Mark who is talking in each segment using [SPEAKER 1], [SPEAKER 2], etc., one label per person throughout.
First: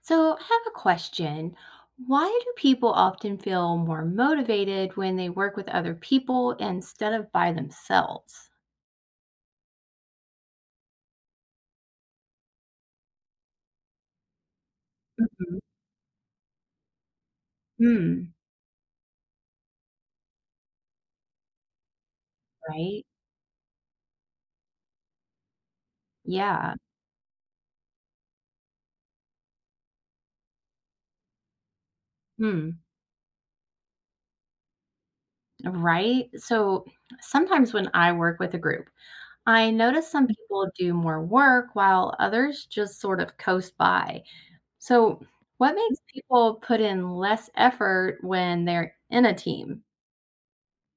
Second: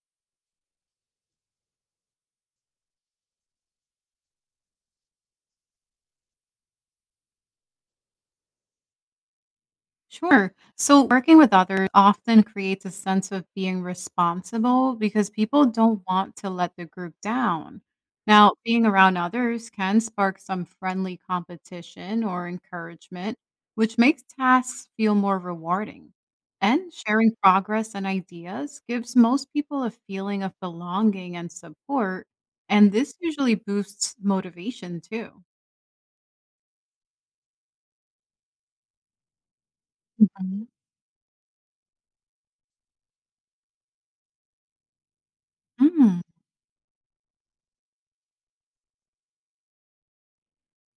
[SPEAKER 1] So, I have a question. Why do people often feel more motivated when they work with other people instead of by themselves?
[SPEAKER 2] Sure. So, working with others often creates a sense of being responsible because people don't want to let the group down.
[SPEAKER 1] Hmm.
[SPEAKER 2] Now, being around others can spark some friendly competition or
[SPEAKER 1] Right?
[SPEAKER 2] encouragement, which makes tasks feel more rewarding.
[SPEAKER 1] Yeah.
[SPEAKER 2] And sharing progress and ideas gives most people a feeling of belonging and support.
[SPEAKER 1] Mm,
[SPEAKER 2] And this usually boosts motivation too.
[SPEAKER 1] right. So, sometimes when I work with a group, I notice some
[SPEAKER 2] Mhm.
[SPEAKER 1] people do more work while others just sort of coast by. So, what makes
[SPEAKER 2] Mm.
[SPEAKER 1] people put in less effort when they're in a team?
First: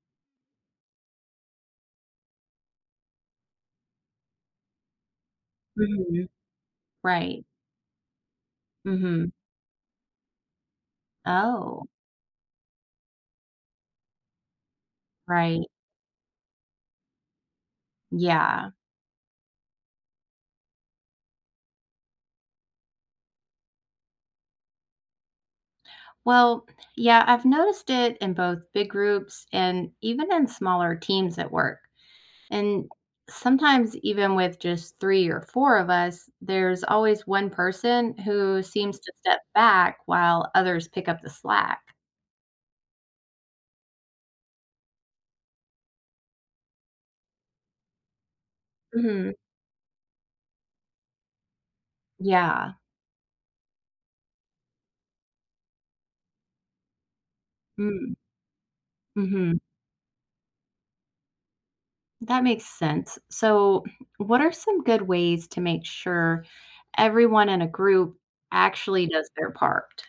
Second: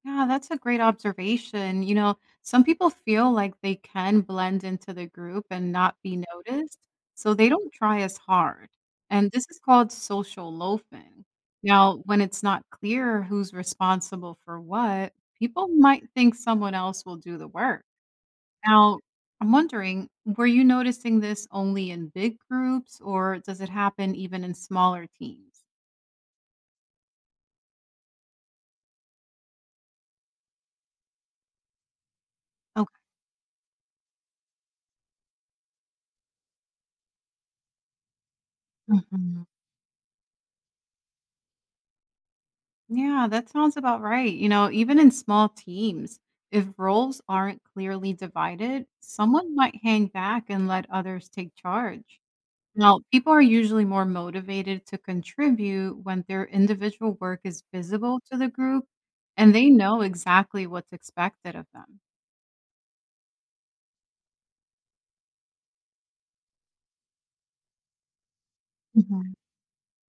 [SPEAKER 2] Yeah, that's a great observation. Some people feel like they can blend into the group and not be
[SPEAKER 1] Mhm.
[SPEAKER 2] noticed, so
[SPEAKER 1] Right.
[SPEAKER 2] they don't try as hard. And
[SPEAKER 1] Hmm.
[SPEAKER 2] this is called social loafing.
[SPEAKER 1] Oh,
[SPEAKER 2] Now, when it's not clear who's responsible for what,
[SPEAKER 1] right.
[SPEAKER 2] people might think someone else will do the work.
[SPEAKER 1] Yeah.
[SPEAKER 2] Now, I'm wondering, were you noticing this only in big groups or does it happen even in smaller teams?
[SPEAKER 1] Well, yeah, I've noticed it in both big groups and even in smaller teams at work. And sometimes, even with just three or four of us, there's always one person who seems to step
[SPEAKER 2] Okay.
[SPEAKER 1] back while others pick up the slack.
[SPEAKER 2] Yeah, that sounds about right. Even in small teams, if roles aren't clearly divided,
[SPEAKER 1] Hmm.
[SPEAKER 2] someone might hang back and let others take charge.
[SPEAKER 1] Yeah.
[SPEAKER 2] Now, people are usually more motivated to contribute when their individual work is
[SPEAKER 1] Mm,
[SPEAKER 2] visible to the group and
[SPEAKER 1] mm-hmm.
[SPEAKER 2] they know exactly what's expected of them.
[SPEAKER 1] That makes sense. So, what are some good ways to make sure everyone in a group actually does their part?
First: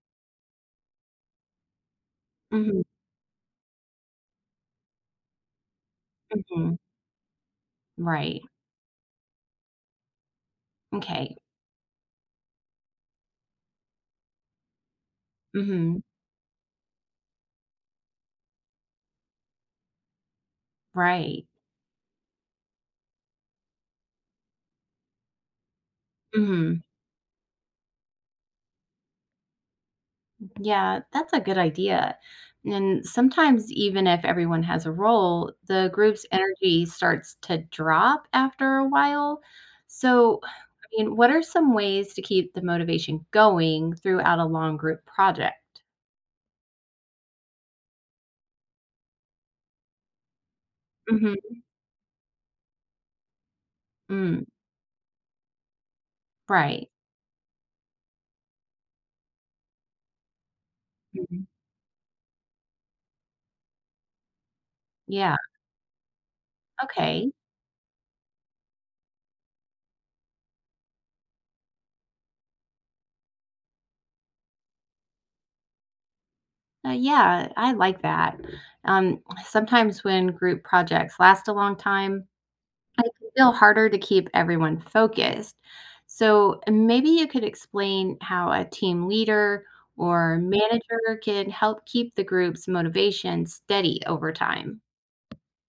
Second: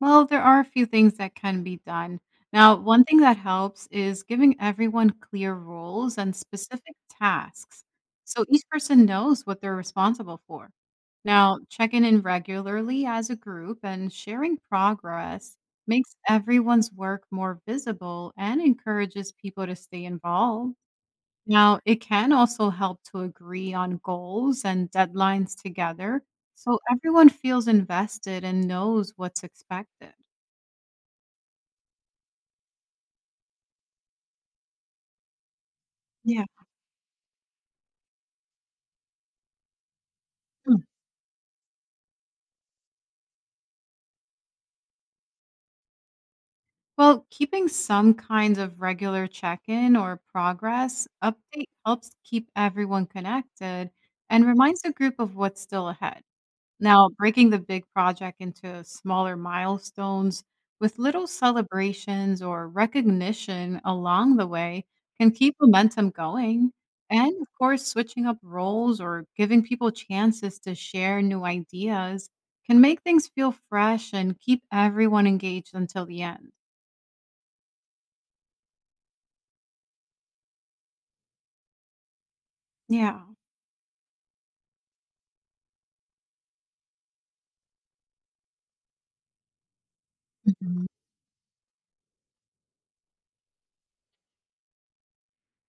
[SPEAKER 2] Well, there are a few things that can be done. Now,
[SPEAKER 1] Hmm.
[SPEAKER 2] one thing that helps is giving everyone clear roles and
[SPEAKER 1] Hmm.
[SPEAKER 2] specific tasks
[SPEAKER 1] Right.
[SPEAKER 2] so each person knows what they're responsible for.
[SPEAKER 1] Okay.
[SPEAKER 2] Now, checking in regularly as a group and sharing progress
[SPEAKER 1] Mhm.
[SPEAKER 2] makes everyone's work more visible and encourages people to stay involved.
[SPEAKER 1] Right.
[SPEAKER 2] Now, it can also help to agree on goals and deadlines together so
[SPEAKER 1] Mhm.
[SPEAKER 2] everyone feels invested and knows what's expected.
[SPEAKER 1] Yeah, that's a good idea. And sometimes even if everyone has a role, the group's
[SPEAKER 2] Yeah.
[SPEAKER 1] energy starts to drop after a while. So, I
[SPEAKER 2] Mm.
[SPEAKER 1] mean, what are some ways to keep the motivation going throughout a long group project?
[SPEAKER 2] Well, keeping some kinds of regular check in or progress
[SPEAKER 1] Mhm.
[SPEAKER 2] update helps keep everyone connected
[SPEAKER 1] Mm,
[SPEAKER 2] and reminds the group of what's still ahead.
[SPEAKER 1] right.
[SPEAKER 2] Now, breaking the big project into smaller milestones with little
[SPEAKER 1] Mhm.
[SPEAKER 2] celebrations or recognition along the way can
[SPEAKER 1] Yeah.
[SPEAKER 2] keep momentum going.
[SPEAKER 1] Okay.
[SPEAKER 2] And of course, switching up roles or giving people chances to share new ideas can make things feel fresh and keep everyone engaged until the end.
[SPEAKER 1] Yeah, I like that. Sometimes when group projects last a long time, I
[SPEAKER 2] Yeah.
[SPEAKER 1] can feel harder to keep everyone focused. So maybe you could explain how a team leader or
[SPEAKER 2] Mhm.
[SPEAKER 1] manager can help keep the group's motivation steady over time.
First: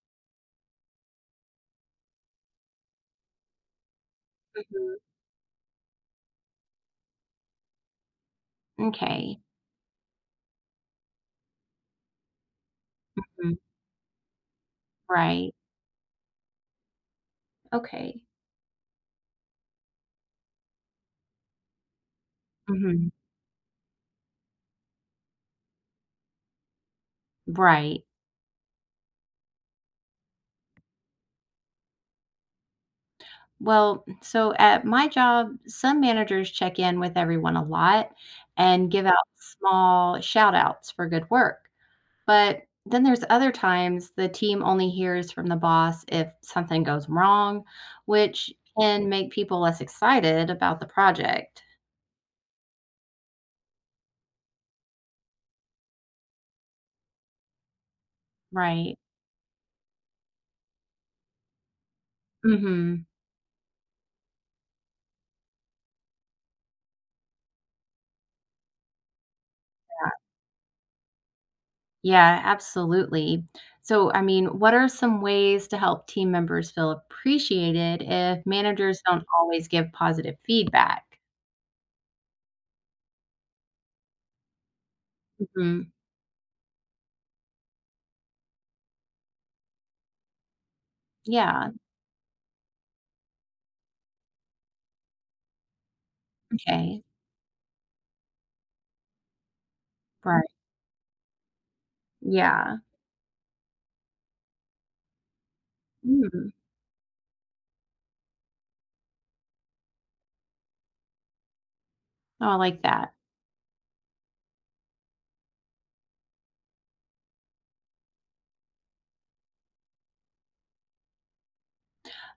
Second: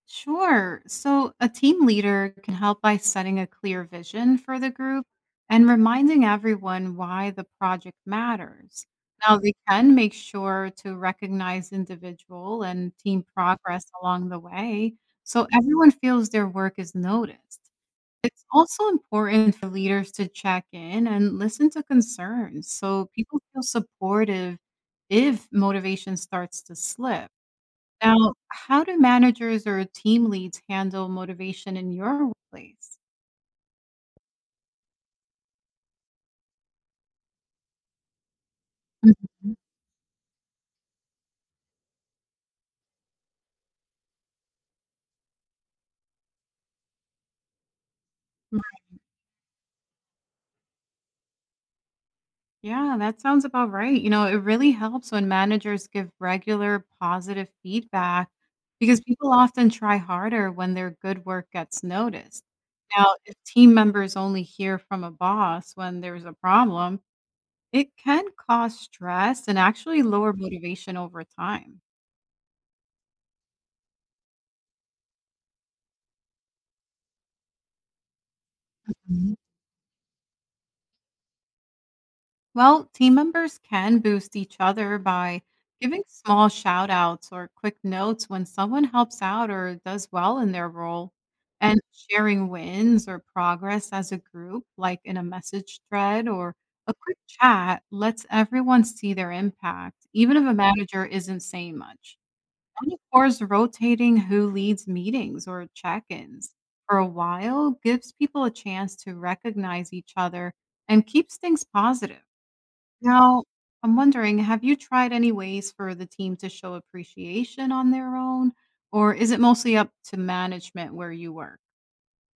[SPEAKER 2] Sure. So a team leader can help by setting a clear vision for the
[SPEAKER 1] Mhm.
[SPEAKER 2] group and reminding everyone why the project matters. Now,
[SPEAKER 1] Okay.
[SPEAKER 2] they can make sure to recognize individual and team
[SPEAKER 1] Mhm.
[SPEAKER 2] progress along the way so
[SPEAKER 1] Right.
[SPEAKER 2] everyone feels their work is noticed.
[SPEAKER 1] Okay.
[SPEAKER 2] It's also important for leaders to check in and listen to concerns so
[SPEAKER 1] Mhm.
[SPEAKER 2] people feel supportive if motivation starts to slip.
[SPEAKER 1] Right.
[SPEAKER 2] Now, how do managers or team leads handle motivation in your workplace?
[SPEAKER 1] Well, so at my job, some managers check in with everyone a lot and give out
[SPEAKER 2] Mhm.
[SPEAKER 1] small shout outs for good work. But then there's other times the team only hears from the boss if something goes wrong, which
[SPEAKER 2] Mm.
[SPEAKER 1] can make people less excited about the project.
[SPEAKER 2] Yeah, that sounds about right. It really helps when managers give regular positive feedback
[SPEAKER 1] Right.
[SPEAKER 2] because people often try harder when their good work gets noticed.
[SPEAKER 1] Mhm.
[SPEAKER 2] Now, if team members only hear from a boss when there's a problem, it can cause stress and actually lower motivation over time.
[SPEAKER 1] Yeah, absolutely. So, I mean, what are some ways to help team members feel appreciated if managers don't always give positive feedback?
[SPEAKER 2] Well, team members can boost each other by
[SPEAKER 1] Mhm.
[SPEAKER 2] giving small shout outs or quick notes when someone helps out or does well in their role,
[SPEAKER 1] Yeah.
[SPEAKER 2] and sharing wins or progress as a group, like in a message thread or a
[SPEAKER 1] Okay.
[SPEAKER 2] quick chat, lets everyone see their impact, even if
[SPEAKER 1] Right.
[SPEAKER 2] a manager isn't saying much.
[SPEAKER 1] Yeah.
[SPEAKER 2] And of course, rotating who leads meetings or check
[SPEAKER 1] Mm.
[SPEAKER 2] ins for a while gives people a chance to recognize each other and keeps things positive.
[SPEAKER 1] Oh, I like that.
[SPEAKER 2] Now, I'm wondering, have you tried any ways for the team to show appreciation on their own, or is it mostly up to management where you work?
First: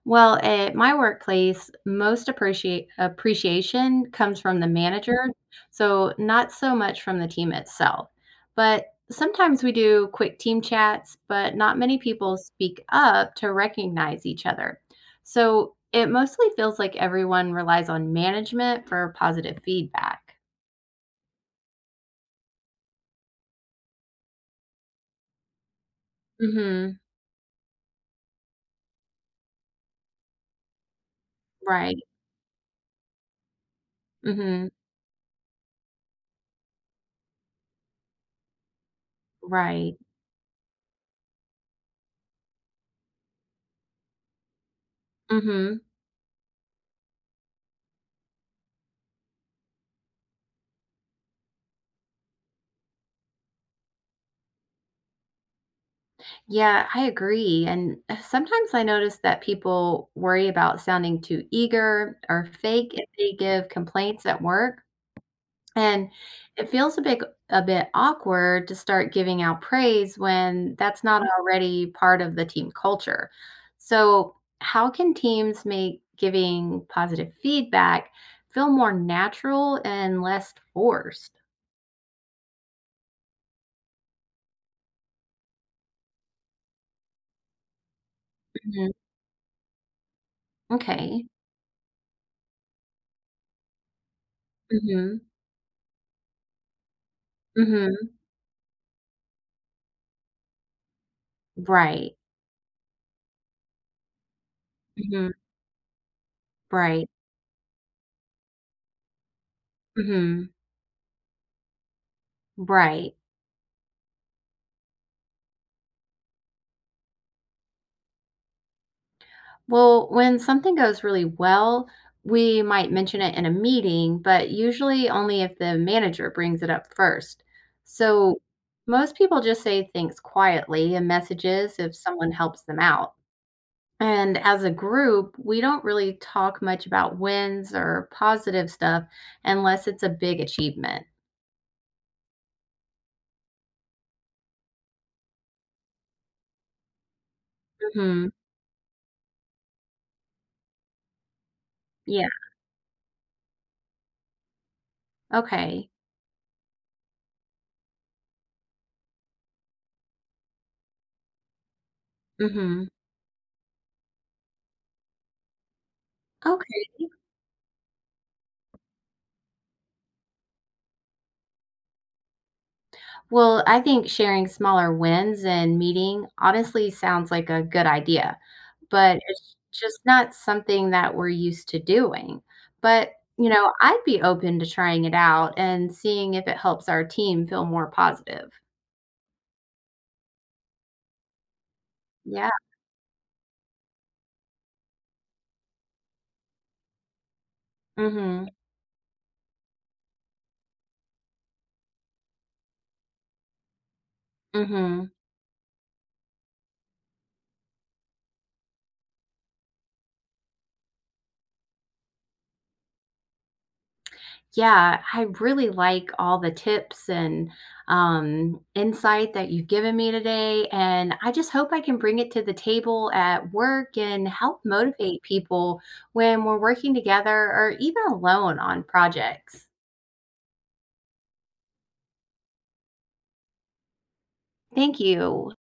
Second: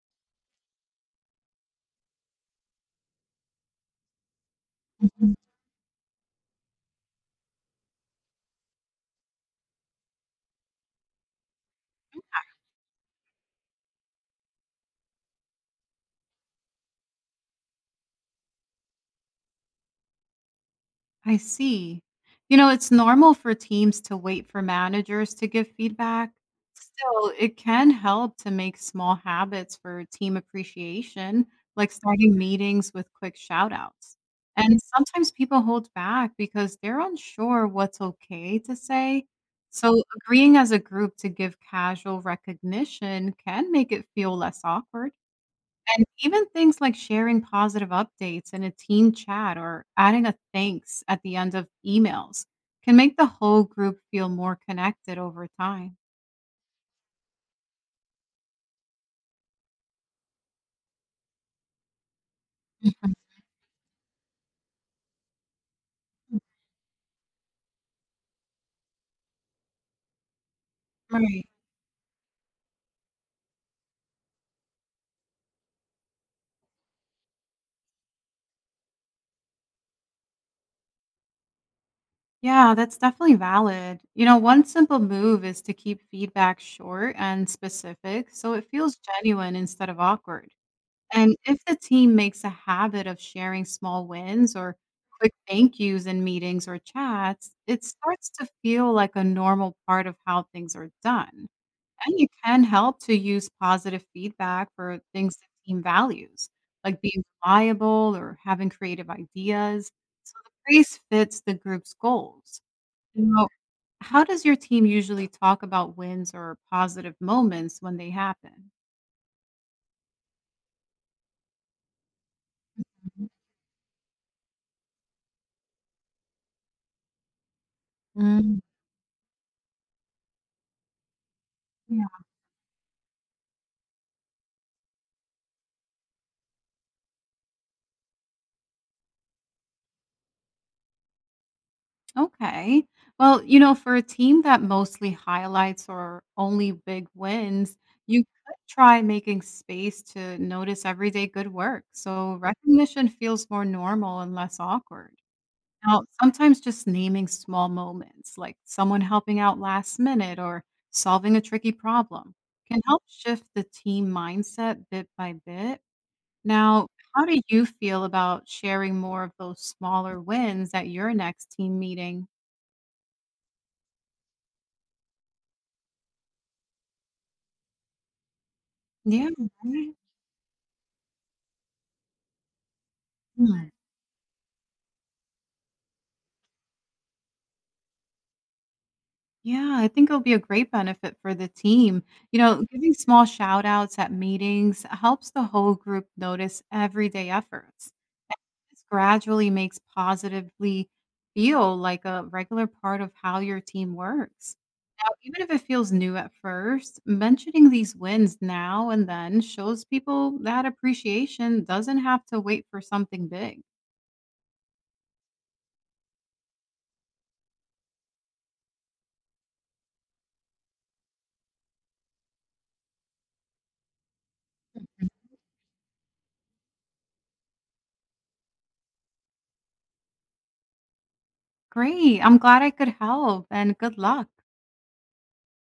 [SPEAKER 1] Well, at my workplace, most appreciate appreciation comes from the manager, so not so much from the team itself. But sometimes we do quick team chats, but not many people speak up to recognize each other. So it mostly feels like everyone relies on management for positive feedback.
[SPEAKER 2] I see. It's normal for teams to wait for managers to give feedback.
[SPEAKER 1] Mhm.
[SPEAKER 2] Still, it can help to make small habits for team appreciation, like
[SPEAKER 1] Right.
[SPEAKER 2] starting meetings with quick shout outs.
[SPEAKER 1] Mhm.
[SPEAKER 2] And sometimes people hold back because they're unsure what's okay to say.
[SPEAKER 1] Right.
[SPEAKER 2] So, agreeing as a group to give casual recognition can make it feel less awkward.
[SPEAKER 1] Mhm.
[SPEAKER 2] And even things like sharing positive updates in a team chat or adding a thanks at the end of emails can make the whole group feel more connected over time.
[SPEAKER 1] Yeah, I agree. And sometimes I notice that people worry about sounding too eager or fake if they give complaints at work. And
[SPEAKER 2] Mhm.
[SPEAKER 1] it feels a bit awkward to start giving out praise when that's not
[SPEAKER 2] Right.
[SPEAKER 1] already part of the team culture. So, how can teams make giving positive feedback feel more natural and less forced?
[SPEAKER 2] Yeah, that's definitely valid. One simple move is to keep feedback short and specific so it
[SPEAKER 1] Mhm.
[SPEAKER 2] feels genuine instead of awkward.
[SPEAKER 1] Okay.
[SPEAKER 2] And if the team makes a habit of sharing small wins or
[SPEAKER 1] Mhm.
[SPEAKER 2] quick thank yous in meetings or chats, it
[SPEAKER 1] Mhm.
[SPEAKER 2] starts to feel like a normal part of how things are done.
[SPEAKER 1] Right.
[SPEAKER 2] And you can help to use positive feedback for
[SPEAKER 1] Mhm.
[SPEAKER 2] things the team values, like
[SPEAKER 1] Right.
[SPEAKER 2] being reliable or having creative ideas. So the
[SPEAKER 1] Mhm.
[SPEAKER 2] praise fits the group's goals.
[SPEAKER 1] Right.
[SPEAKER 2] Now, how does your team usually talk about wins or positive moments when they happen?
[SPEAKER 1] Well, when something goes really well, we might mention
[SPEAKER 2] Mhm.
[SPEAKER 1] it in a meeting, but usually only if the manager brings it up first. So
[SPEAKER 2] Mm.
[SPEAKER 1] most people just say things quietly in messages if someone helps them out. And as a group, we don't really talk much about wins or positive stuff unless it's a big achievement.
[SPEAKER 2] Okay. Well, for a team that mostly highlights or only big wins, you
[SPEAKER 1] Hmm.
[SPEAKER 2] could try making space to notice everyday good work.
[SPEAKER 1] Yeah.
[SPEAKER 2] So recognition feels more normal and less awkward.
[SPEAKER 1] Okay.
[SPEAKER 2] Now, sometimes just naming small moments, like someone helping out last minute or solving a tricky problem, can
[SPEAKER 1] Hmm.
[SPEAKER 2] help shift the team mindset bit by bit. Now, how do you feel about sharing more of those smaller wins at your next team meeting?
[SPEAKER 1] Well, I think sharing smaller wins and meeting honestly sounds like a good idea, but
[SPEAKER 2] Yeah,
[SPEAKER 1] it's
[SPEAKER 2] right?
[SPEAKER 1] just not something that we're used to doing. But, you
[SPEAKER 2] Mm.
[SPEAKER 1] know, I'd be open to trying it out and seeing if it helps our team feel more positive.
[SPEAKER 2] Yeah, I think it'll be a great benefit for the team.
[SPEAKER 1] Yeah.
[SPEAKER 2] Giving small shout outs at meetings helps the whole group notice everyday efforts.
[SPEAKER 1] Mhm.
[SPEAKER 2] This gradually makes positively feel like a regular part of how your team works. Now,
[SPEAKER 1] Mhm.
[SPEAKER 2] even if it feels new at first, mentioning these wins now and then shows people that appreciation doesn't have to wait for something big.
[SPEAKER 1] Yeah, I really like all the tips and insight that you've given me today. And I just hope I can bring it to the table at work and help motivate people when we're working together or even alone on projects.
[SPEAKER 2] Great. I'm glad I could help and good luck.
[SPEAKER 1] Thank you.